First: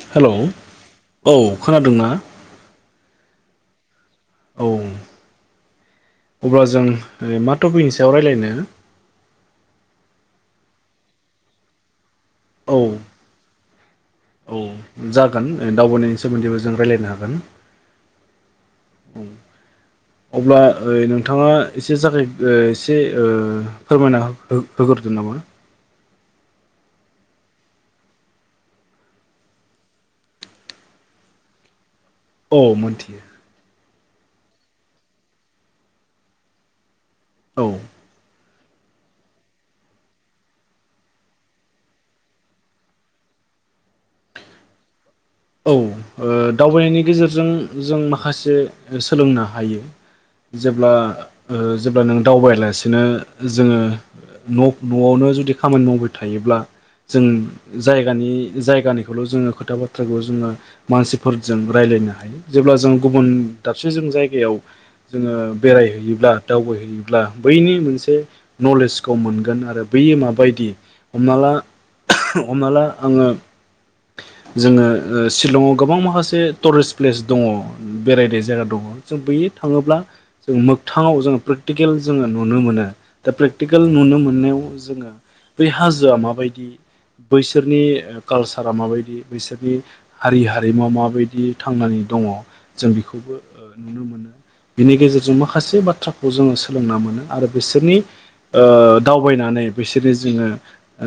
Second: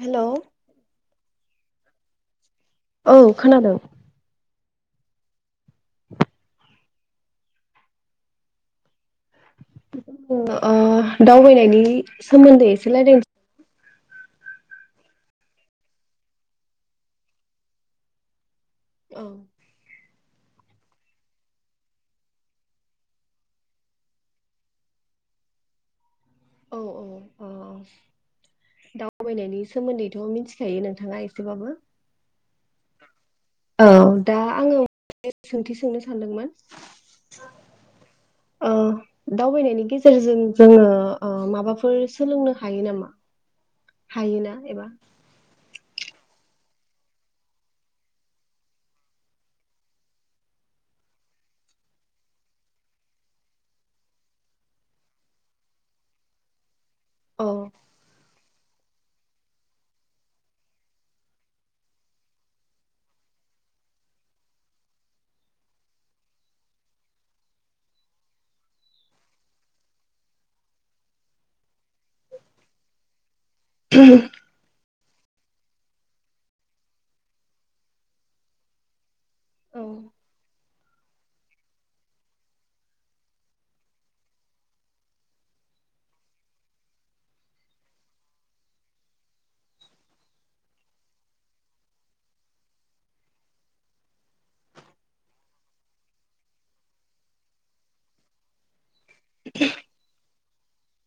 hello औ खोनादोंना औ खोनादों औ अब्ला जों मा थपिगनि ब सायाव रायलायनो ओ दावबायनायनि सोमोनदै औ इसे लायरायनो औ जागोन दावबायनि सोमोन्दैबो जों रायलायनो हागोन औ अब्ला ओ नोंथाङा एसे जागायदो एसे ओ फोरमायना हो होग्रोदो नामा औ औ औ दावबायनायनि सोमोन्दैथ' मिथिखायो नोंथाङा एसेबाबो औ मोनथियो औ दा आङो मोनसे सोंथि सोंनो सानदोंमोन औ औ दावबायनायनि गेजेरजों जोङो माबाफोर सोलोंनो हायो नामा हायोना एबा औ ओ दावबायनायनि गेजेरजों जों माखासे सोलोंनो हायो जेब्ला जेब्ला नों दावबायालासिनो जोङो न'आवनो जुदि खामानि मावबाय थायोब्ला जों औ जायगानि जायगानिखौल' जोङो खोथाबा बाथ्राखौ जोङो मानसिफोरजों रायज्लायनो हायो जेब्ला जों गुबुन दाबसे जों जायगायाव जोङो बेरायहैयोब्ला दावबायहैयोब्ला बैनि मोनसे नलेजखौ मोनगोन आरो बैयो माबायदि हमना ला हमना ला आङो औ जोङो ओ शिलंआव गोबां माखासे टुरिस्ट प्लेस दङ बेरायनाय जायगा दङ जों बैयै थाङोब्ला जों मोगथाङाव जोङो प्रेकटिकेल जोङो नुनो मोनो दा प्रेकटिकेल नुनो मोननायाव जोङो बै हाजोआ माबायदि बैसोरनि कालसारा माबायदि बिसोरनि हारि हारिमुव माबायदि थांनानै दङ जों बेखौबो नुनो मोनो बिनि गेजेरजों माखासे बाथ्राखौ जोङो सोलोंना मोनो आरो बिसोरनि ओ दावबायनानै बिसोरो जोङो ओ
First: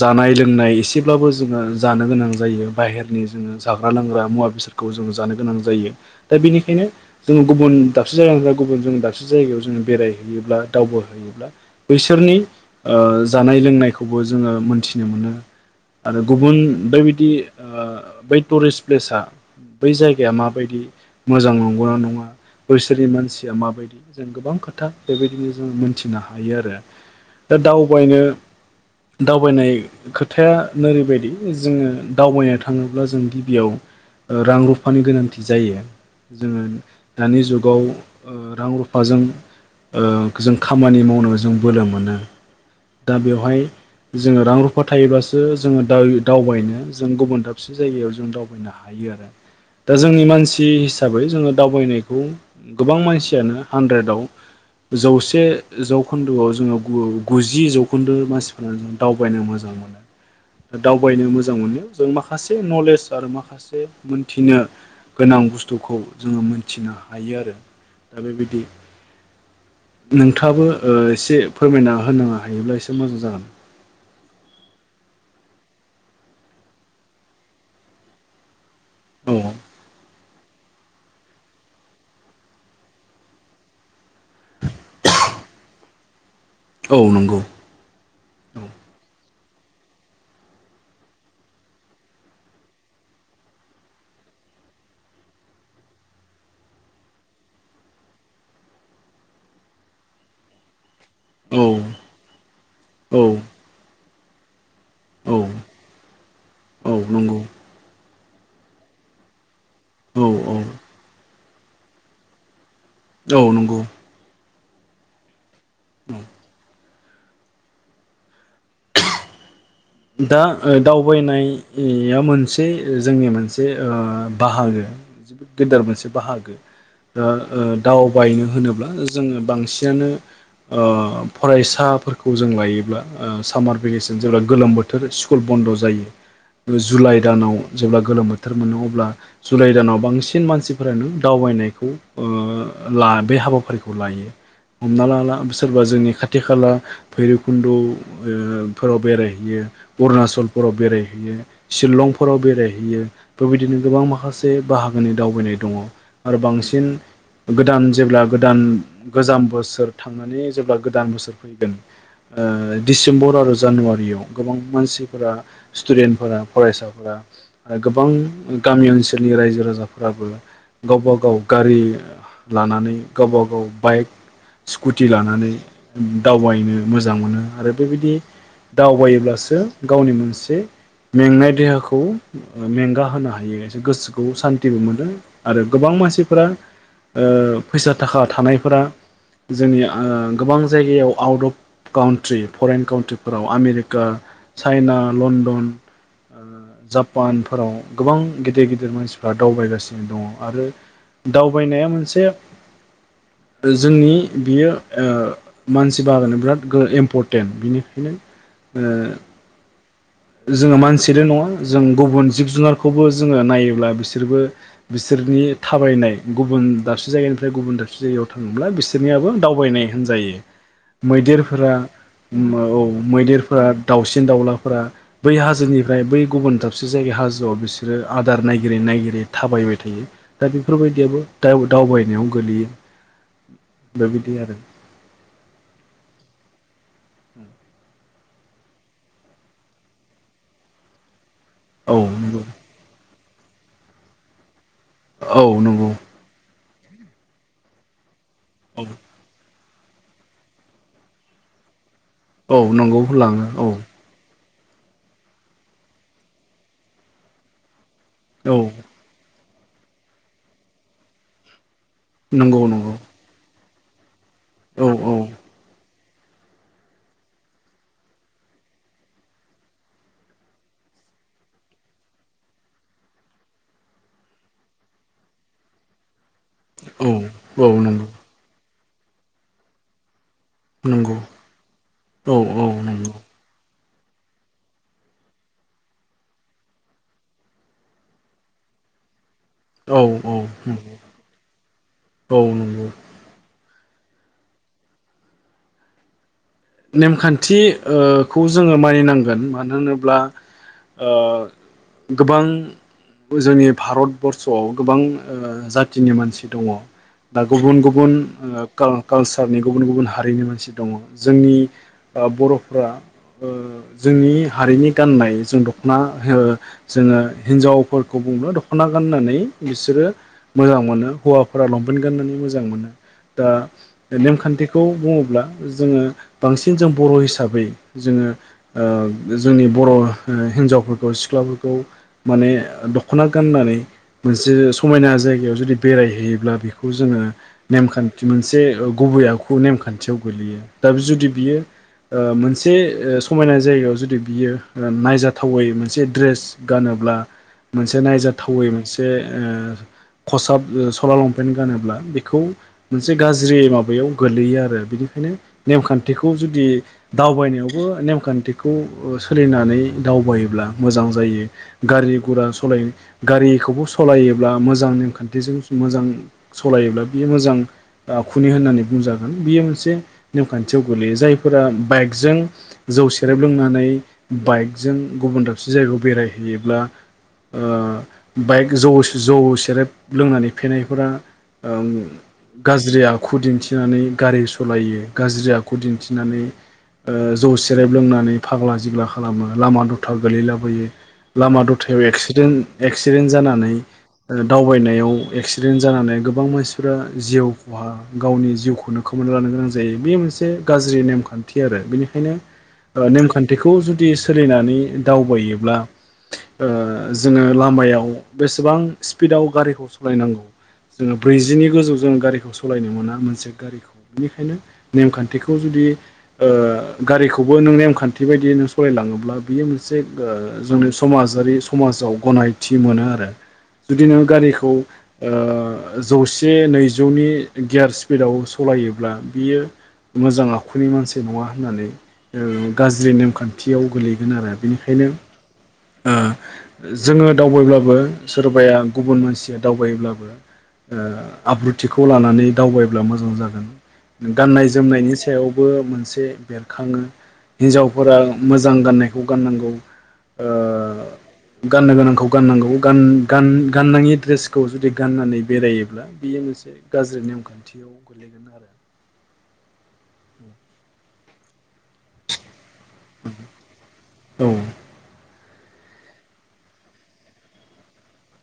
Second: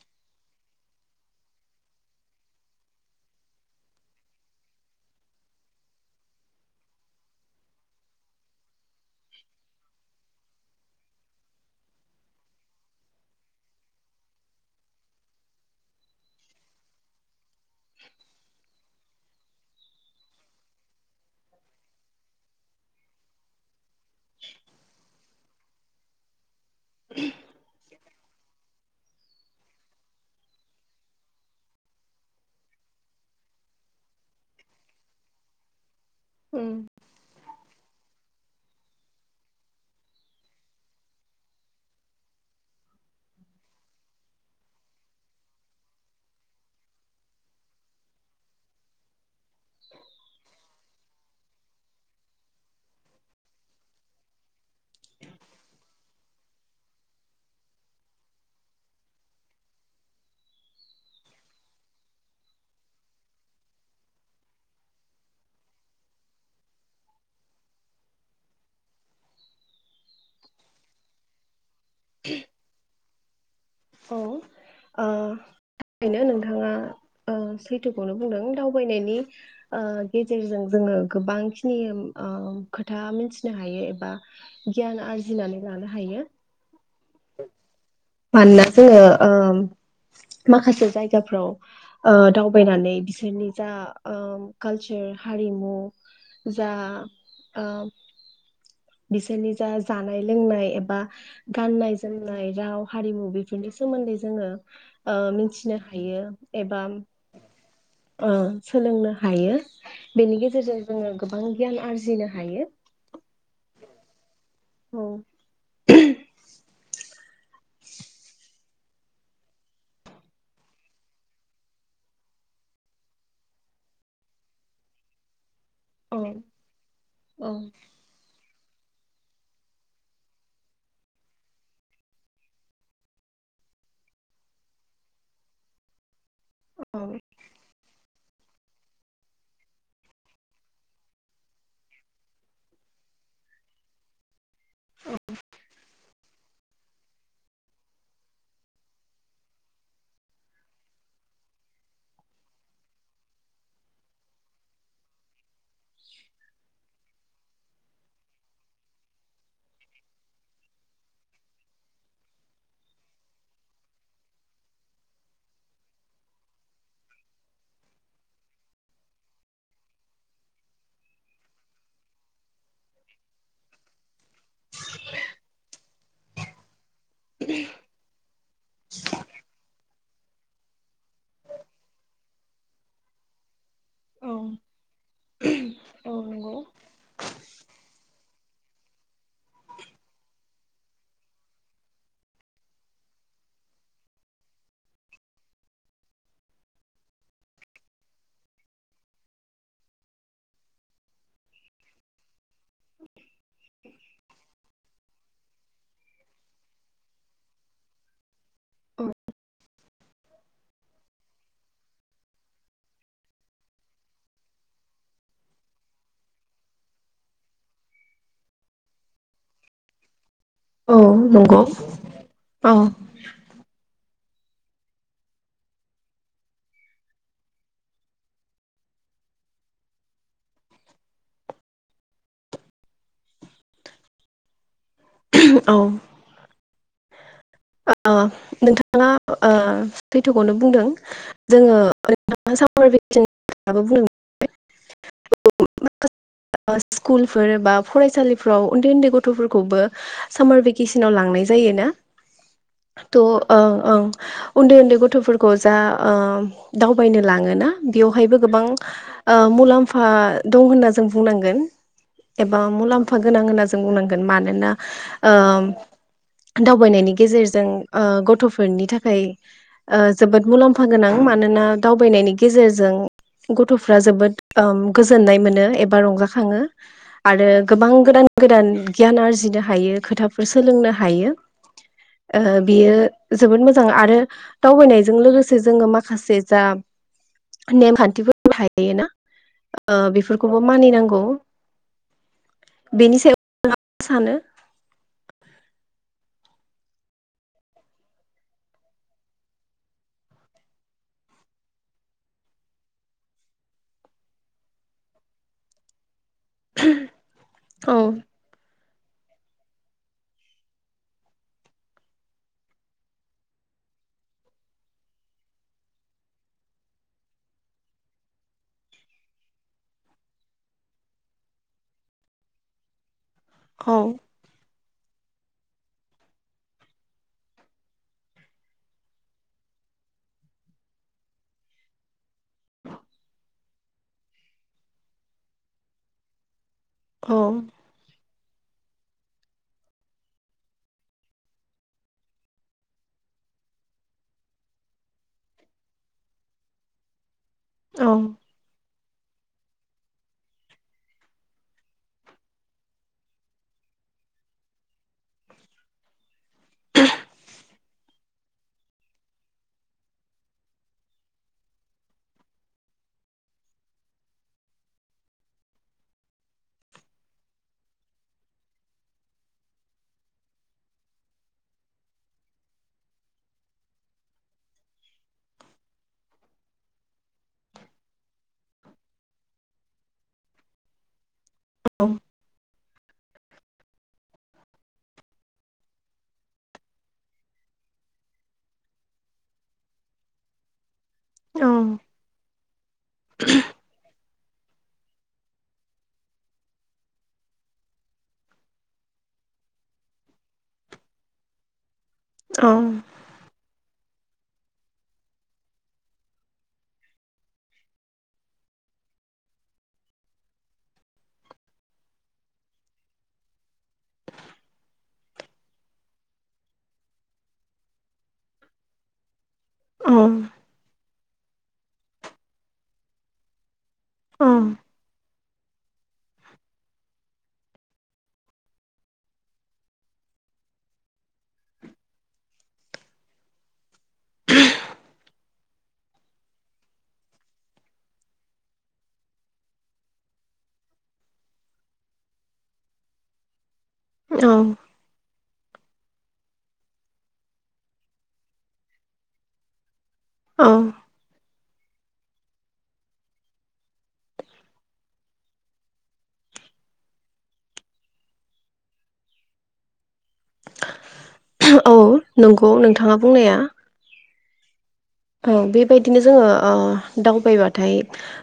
जानाय लोंनाय एसेब्लाबो जोङो जानो गोनां जायो बाहेरनि जोङो जाग्रा लोंग्रा मुवा बेसादखौ जो जानो गोनां जायो दा बेनिखायनो जोङो गुबुन दाबसे जायगानिफ्राय गुबुन दाबसे जायगायाव जों बेरायहैयोब्ला दावबाय हैयोब्ला बैसोरनि जानाय लोंनायखौबो जोङो मोनथिनो मोनो आरो गुबुन बेबाय दि बै टुरिस्ट प्लेस बै जायगाया माबायदि मोजां नंगौना नङा बैसोरनि मानसिया माबायदि जों गोबां खोथा बेबायदिनो जों मोनथिनो हायो आरो दा दावबायनो दावबायनाय खोथाया नो रैबायदि जोङो दावबायनो थाङोब्ला जों गिबियाव रां रुफानि गोनांथि जायो जोङो उम दानि जुगाव ओ रां रुफ फा जों जों खामानि मावनो जों बोलो मोनो दा बेवहाय जोङो रां रुफा थायोबासो जोङो दा दावबायनो जों गुबुन दाबसे जायगायाव जों दावबायनो हायो आरो दा जोंनि मानसि हिसाबै जोङो दावबायनायखौ गोबां मानसियानो हानद्रेदाव जौसे जौखोन्दोआव जोङो गुजि जौखोन्दो मानसिफोरानो जों दावबायनो मोजां मोनो दा दावबायनो मोजां मोननायाव जों माखासे नलेज आरो माखासे मोनथिनो गोनां बुस्थुखौ जोङो मोनथिनो हायो आरो दा बेबायदि नोंथाङाबो ओ एसे फोरमायना होनो हायोब्ला एसे मोजां जागोन औ ओ नोंथाङा ओ सैथोखौनो बुंदों दाव बायनायनि औ ओ गेजेरजों जोङो गोबां खिनि ओ खोथा मिथिनो हायो एबा गियान आरजिनानै लानो हायो औ नंगौ औ मानोना जोङो ओ -ओं माखासे जायगाफ्राव ओ दावबायनानै बिसोरनि जा ओ कालसार हारिमु जा ओ बिसोरनि जा जानाय लोंनाय एबा गाननाय जोमनाय राव औ हारिमु बे सोमोन्दै जोङो ओ औ मिथिनो हायो एबा औ नंगौ ओ सोलोंनो हायो औ बेनि औ गेजेरजों जोङो गो बां गियान आरजिनो हायो औ नंगौ औ उम दा दावबायनाया मोनसे जोंनि मोनसे ओ बाहागो गेदेर मोनसे औ बाहागो दा ओ औ दावबायनो होनोब ब्ला जोंङो बांसिनानो ओ फरायसाफोरखौ जों लायोब्ला ओ सामार भेकेसन जेब्ला गोलोम बो थोर स्कुल बन्द' जायो जुलाइ दानाव जेब्ला गोलोम बोथो थोर मोनो अब्ला जुलाइ दानाव बांसिन मानसिफोरानो दावबायनायखौ ओ ला बे हाबाफारिखौ लायो हमना लाला सोरबा जोंनि खाथि थि खाला भैरबखुन्द' फोराव बेरायहैयो अरुणाचलफोराव बेरायहैयो शिलंफोराव बेरायहैयो बेबायदिनो गोबां माखासे बाहागोनि दावबायनाय दङ आरो बांसिन गोदान जेब्ला गोदान गोजाम बोसोर थांनानै जेब्ला गोदान बोसोर फैगोन ओ डिसेम्बर आरो जानुवारियाव गोबां मानसिफोरा स्टुडेन्टफोरा फरायसाफोरा ओ गोबां गामि ओनसोलनि रायजो राजाफोराबो गावबा गाव गारि लानानै गावबा गाव बाइक स्कुटि लानानै दावबायनो मोजां मोनो आरो बेबायदि दावबाय गावनि मोनसे मेंनाय देहाखौ मेंगा होनो हायो गोसोखौ औ सान्थिबो मोनो आरो गोबां मानसिफोरा नंगौ फैसा थाखा थानायफोरा जोंनि आ गोबां जायगायाव आउट अफ काउन्ट्रि फरेन काउन्ट्रिफोराव आमेरि का चाइना लणडन जापानफोराव गोबां गिदिर गिदिर मानसिफोरा दावबायगासिनो दङ आरो दावबायनाया मोनसे जोंनि बियो ओ मानसि बागोनानो बिराद इम्परटेन्ट बिनिखायनो ओ जोङो मानसिल' नङा जों गुबुन जिब जुनारखौबो जोङो नायोब्ला बिसोरबो बिसोरनि थाबायनाय गुबुन दाबसे जायगानिफ्राय गुबुन दाबसे जायगायाव थाङोब्ला बिसोरनियाबो दावबायनाय होनजायो औ नंगौ मैदेरफोरा औ मैदेरफोरा दाउसिन सिन दावलाफोरा बै हाजोनिफ्राय बै गुबुन दाबसे जायगा हाजोआव बिसोरो आदार नायगिरै नायगिरै थाबायबाय थायो दा बेफोरबायदियाबो दाव-दावबायनायाव गोलैयो बेबायदि आरो औ ओ नोंथाङा ओ सैथोखौनो बुंदों औ नंगौ जोङोर स [unintelligible] [unintelligible] औ नंगौ स्कुलफोर बा फरायसालिफोर फोराव औ उन्दै उन्दै गथ'फोर खौबो सामार भेकेसनाव लांनाय जायो ना औ नंगौ होलाङो औ उन्दै उन्दै गथ'फोरखौ जा ओ दावबायनो लाङो ना बेवहायबो औ गोबां ओ मुलाम्फा दं होनना जों बुंनांगोन एबा नंगौ नंगौ मुलाम्फा गोनां होना ज जों बुंनांगन मानोना औ औ ओ दावबाय नायनि गेजेरजों ओ गथ'फोरनि थाखाय ओ जोबोद मुलाम्फा गोनां मानोना दावबायनायनि गेजेरजों गथ'फ्रा जोबोद गोजोननाय मोनो एबा रंजाख खाङो औ आरो गोबां नंगौ गोदान गोदान गियान आरजिनो हायो खोथा फोर सोलोंनो नंगौ हायो औ ओ औ बियो नंगौ जोबोद मोजां आरो दावबायनायजों लोगोसे जोङो माखासे जा नेमखान्थिफोर थायो ना औ ओ औ बेफोरखौबो नंगौ मानिनांगौ औ नंगौ बेनि सायाव आं सानो नेमखान्थि ओ खौ जोङो मानिनांगोन मानो होनोब्ला ओ गोबां जोंनि भारतबर्सआव गोबां ओ जाथिनि मानसि दङ दा गुबुन औ गुबुन ओ काल कालसारनि गुबुन गुबुन हारिनि मानसि दङ जोंनि ओ बर'फ्रा ओ जोंनि हारिनि गाननाय जों दख'ना जोङो हिनजावफोरखौ बुङो दख'ना गाननानै बिसोरो मोजां मोनो हौवाफोरा लंपेन्ट गाननानै मोजां मोनो दा औ नेमखान्थि खौ बुङोब्ला जोङो बांसिन जों बर' हिसाबै जोङो ओ जोंनि बर' हिनजावफोरखौ सिख्लाफोरखौ माने दख'ना गाननानै मोनसे समायना जायगायाव जुदि बेरायहैयोब्ला बे खौ जोङो औ नेमखा न्थि मोनसे गुबै आखु नेमखान्थियाव गोलैयो दा जुदि बियो ओ मोनसे ओ समायना जायगायाव जुदि बियो ओ नायजाथावै मोनसे ड्रेस गानोब्ला मोनसे औ नायजाथावै मोन से ओ खसाब सला लंपेन्ट गानोब्ला बेखौ मोनसे गाज्रि माबायाव गोलैयो आरो बिनिखायनो नेमखान्थिखौ जुदि दावबायनायावबो नेमखान्थिखौ सोलिनानै दावबायोब्ला मोजां जायो गारि गुरा सलायो गारिखौबो सलायोब्ला मोजां नेमखान्थिजों मोजां सलायोब्ला बियो मोजां आखुनि होननानै बुंजागोन बियो मोनसे नेमखान्थियाव गोलैयो जायफोरा बाइकजों जौ सेरेब लोंनानै बाइकजों गुबुन दाबसे जायगायाव बेरायहैयोब्ला ओ बाइक जौ जौ सेरेब लोंनानै फेनायफोरा ओं गा ज्रि आखु दिन्थिनानै गारि सलायो गाज्रि आखु दिन्थिनानै ओ जौ सेरेब लोंनानै फाग्ला जिग्ला खालामो लामा दथा गोलैलाबोयो लामा औ दथायाव एक्सिडेन्ट एक्सिडेन्ट जानानै ओ दावबायनायाव एक्सिडेन्ट जानानै गोबां मानसिफोरा जिउ खहा गावनि जिउखौनो खोमा लानो गोनां जायो बेयो मोनसे गाज्रि नेमखान्थि आरो बेनि खायनो औ ओ नेमखान्थिखौ जु दि सोलिनानै दावबायोब्ला ओ जोङो लामायाव बेसेबां स्पिडआव गारिखौ सलायनांगौ जोङो ब्रैजिनि गोजौ जों गारिखौ सलायनो मोना मोनसे गारिखौ बेनिखायनो नेमखान्थिखौ जुदि ओ गारिखौबो नों नेमखान्थि बायदियै नो सलाय लाङोब्ला बियो मोनसे औ ओ जोंनि समाज जारि समाजाव गनायथि मोनो आरो जुदि नों गारिखौ ओ जौसे नैजौनि गियार स्पिडाव सलायोब्ला बियो मोजां आखुनि मानसि नङा होननानै ओ गाज्रि नेमखान्थियाव गोलैगोन आरो बिनिखायनो ओ जोङो दावबायब्लाबो सोरबाया गुबुन मानसिया दावबायोब्लाबो ओ आब्रुथिखौ लानानै दावबायब्ला मोजां जागोन औ गाननाय जोमनायनि सायाव बो मोनसे बेरखाङो हिनजावफोरा मोजां गाननायखौ गाननांगौ औ गाननो गोनांखौ गाननांगौ गान गान गाननाङि दड्रेसखौ जुदि गाननानै बेरायोब्ला बेयो मोनसे गाज्रि नेमखान्थियाव गोग्लैगोन आरो [inaudible] औ नोंगौ नोंथाङा बुंनाया अ बेबायदिनो जोङो ओ दावबायबाथाय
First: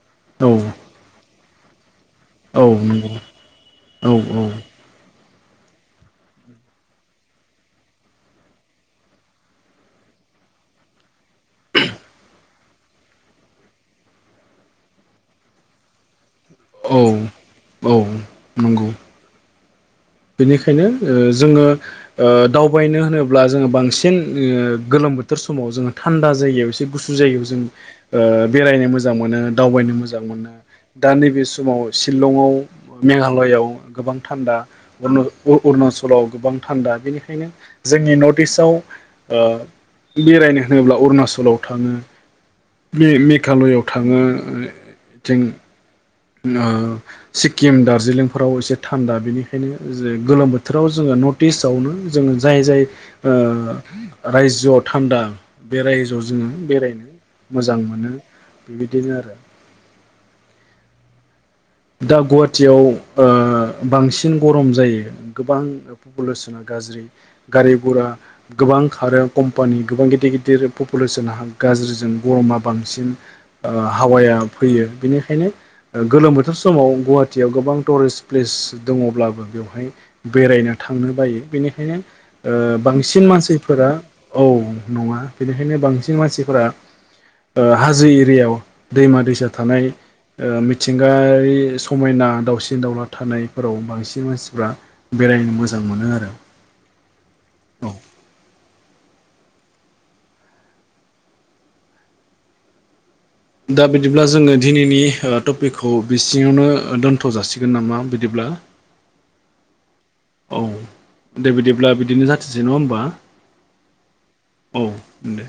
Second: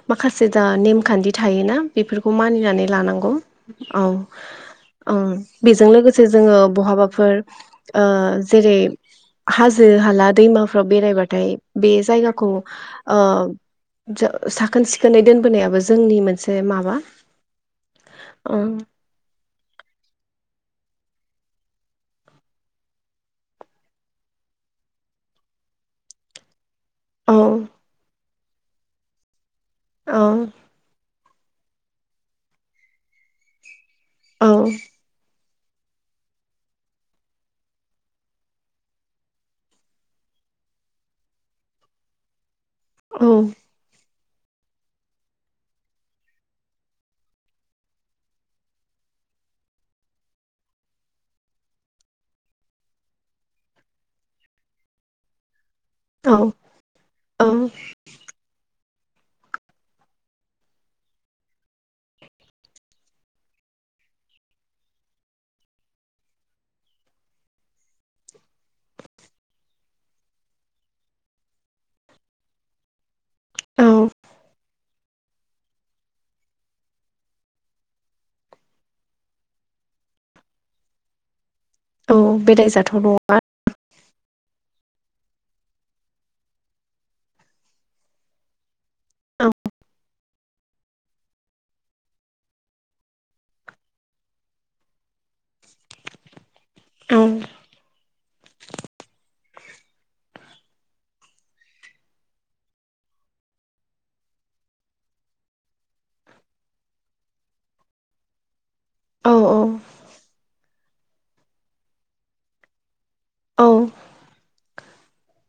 माखासे औ दा नेमखान्थि थायोना बेफोरखौ औ मानिनानै नंगौ लानांगौ औ ओम बेजों लोगोसे जोङो बहाबाफोर ओ जेरै हाजो हाला दैमाफ्राव बेरायबाथाय बे जायगाखौ ओ साखोन सिखोनै दोनबोनायाबो जोंनि मोन औ औ ओ नंगौ बेनिखायनो ओ जोङो ओ दावबायनो होनोब्ला जोङो बांसिन उम गोलोम बोथोर समाव जोङो थान्दा जायगायाव एसे गुसु औ जायगायाव जों ओ बेरायनो मोजां मोनो दावबायनो औ मोजां मोनो दा नैबे समाव शिलंआव मेघालयआव गोबां औ थान्दा ओ उ अरुणाचलाव गोबां थान्दा बेनिखायनो जोंनि नर्थ इस्टआव ओ बेरायनो होनोब्ला अरुणाचलाव थाङो मे औ मेघालयआव थाङो थों नो सिक्किम दार्जिलिंफोराव एसे थान्दा बेनिखायनो जे गोलोम बोथोराव जोङो नर्थ इस्टआवनो जोङो जाय जाय रायजोआव थान्दा बेराय ज औ जोङो बेरायनो औ मोजां मोनो बिदिनो आरो दा गुवाहाटियाव बांसिन गरम जायो गोबां पपुलेसना गाज्रि गारि घुरा गोबां खारो कम्पानि गोबां गिदिर गिदिर पपुलेसना गाज्रिजों गरमा बांसिन ओ औ हावाया फैयो बिनिखायनो गोलोम बोथोर बोथोर समाव गुवाहाटियाव गोबां टुरिस्ट प्लेस दङब्लाबो बेवहाय बेरायनो थांनो बायो बेनिखायनो औ बेखायनो बेरायजाथाव बांसिन नङा मानसिफोरा औ नङा बेनिखायनो बांसिन मानसिफोरा हाजो एरियायाव दैमा दैसा थानाय मिथिंगा बे समायना दावउसिन दावउला थानायफोराव बांसिन मानसिफ्रा बेरायनो मोजां मोनो आरो औ [inaudible] दा बिदिब्ला जोङो दिनैनि टपिकखौ बिसिङावनो दोनथ' जासिगोन नामा बिदिब्ला औ औ औ दे बिदिब्ला बिदिनो जाथोंसै नङा होमबा औ औ दे